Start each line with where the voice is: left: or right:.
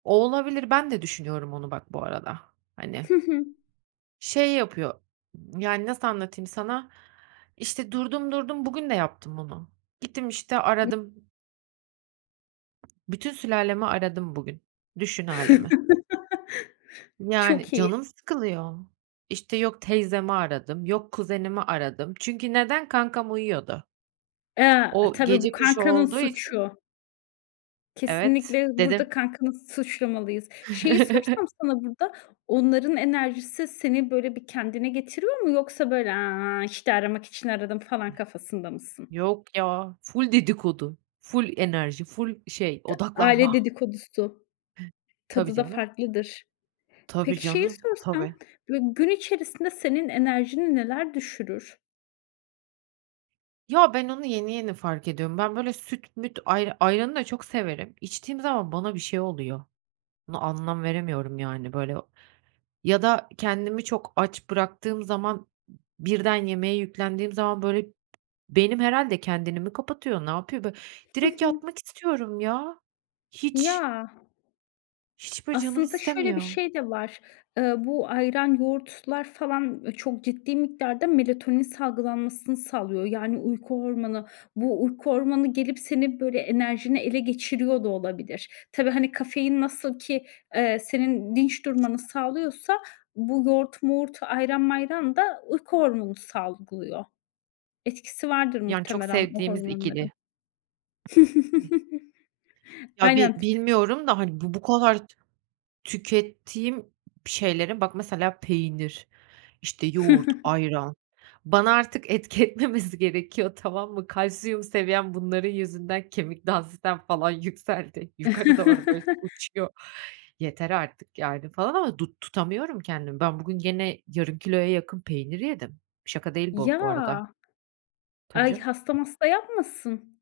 right: Olabilir, ben de düşünüyorum onu bak bu arada, hani.
left: Hı hı.
right: Şey yapıyor, yani nasıl anlatayım sana, işte, durdum durdum bugün de yaptım bunu gittim, işte,
left: [unintelligible]
right: aradım. Bütün sülalemi aradım bugün. Düşün hâlimi. Yani,
left: Çok iyi.
right: canım sıkılıyor. İşte, yok teyzemi aradım, yok kuzenimi aradım. Çünkü neden? Kankam uyuyordu.
left: A,
right: O,
left: tabii bu
right: gece kuşu
left: kankanın
right: olduğu için
left: suçu.
right: Evet,
left: Kesinlikle, burada
right: dedim.
left: kankanı suçlamalıyız. Şeyi sorsam sana burada, onların enerjisi seni böyle bir kendine getiriyor mu? Yoksa böyle, "Aaa, işte, aramak için aradım." falan kafasında mısın?
right: Yok ya, ful dedikodu, ful enerji, ful şey
left: Ta aile
right: odaklanma.
left: dedikodusu...
right: Tabii canım. Tabii
left: Tadı da
right: canım.
left: farklıdır.
right: Tabii
left: Peki, şeyi
right: canım,
left: sorsam,
right: tabii.
left: böyle gün içerisinde senin enerjini neler düşürür?
right: Ya, ben onu yeni yeni fark ediyorum. Ben böyle süt müt, ayr ayranı da çok severim. İçtiğim zaman bana bir şey oluyor. Buna anlam veremiyorum yani böyle. Ya da kendimi çok aç bıraktığım zaman, b birden yemeğe yüklendiğim zaman böyle, b beynim herhâlde kendini mi kapatıyor, ne yapıyor bö
left: Hı
right: direkt
left: hı.
right: yatmak istiyorum ya. Hiç.
left: Ya.
right: Hiç böyle canım
left: Aslında şöyle bir
right: istemiyor.
left: şey de var. Iıı, bu ayran, yoğurtlar falan çok ciddi miktarda melatonin salgılanmasını sağlıyor. Yani uyku hormonu. Bu uyku hormonu, gelip senin böyle enerjini ele geçiriyor da olabilir. Tabii, hani, kafein nasıl ki, eee, senin dinç durmanı sağlıyorsa bu yoğurt moğurt, ayran mayran da uyku hormonu salgılıyor. Etkisi vardır
right: Yani, çok
left: muhtemelen bu
right: sevdiğimiz ikili.
left: hormonların.
right: Ya bi
left: Aynen t
right: bilmiyorum da, hani, bu bu kadar t tükettiğim ş şeylere bak mesela; peynir, işte, yoğurt, ayran. Bana artık etki etmemesi gerekiyor, tamam mı? Kalsiyum seviyem bunların yüzünden kemik dansitem falan yükseldi. Yukarı doğru böyle uçuyor. Yeter artık yani falan ama du tutamıyorum kendimi. Ben bugün gene yarım kiloya yakın peynir yedim. Şaka değil bu,
left: Ya
right: bu arada. Tabii
left: Ay
right: canım.
left: hasta masta yapmasın?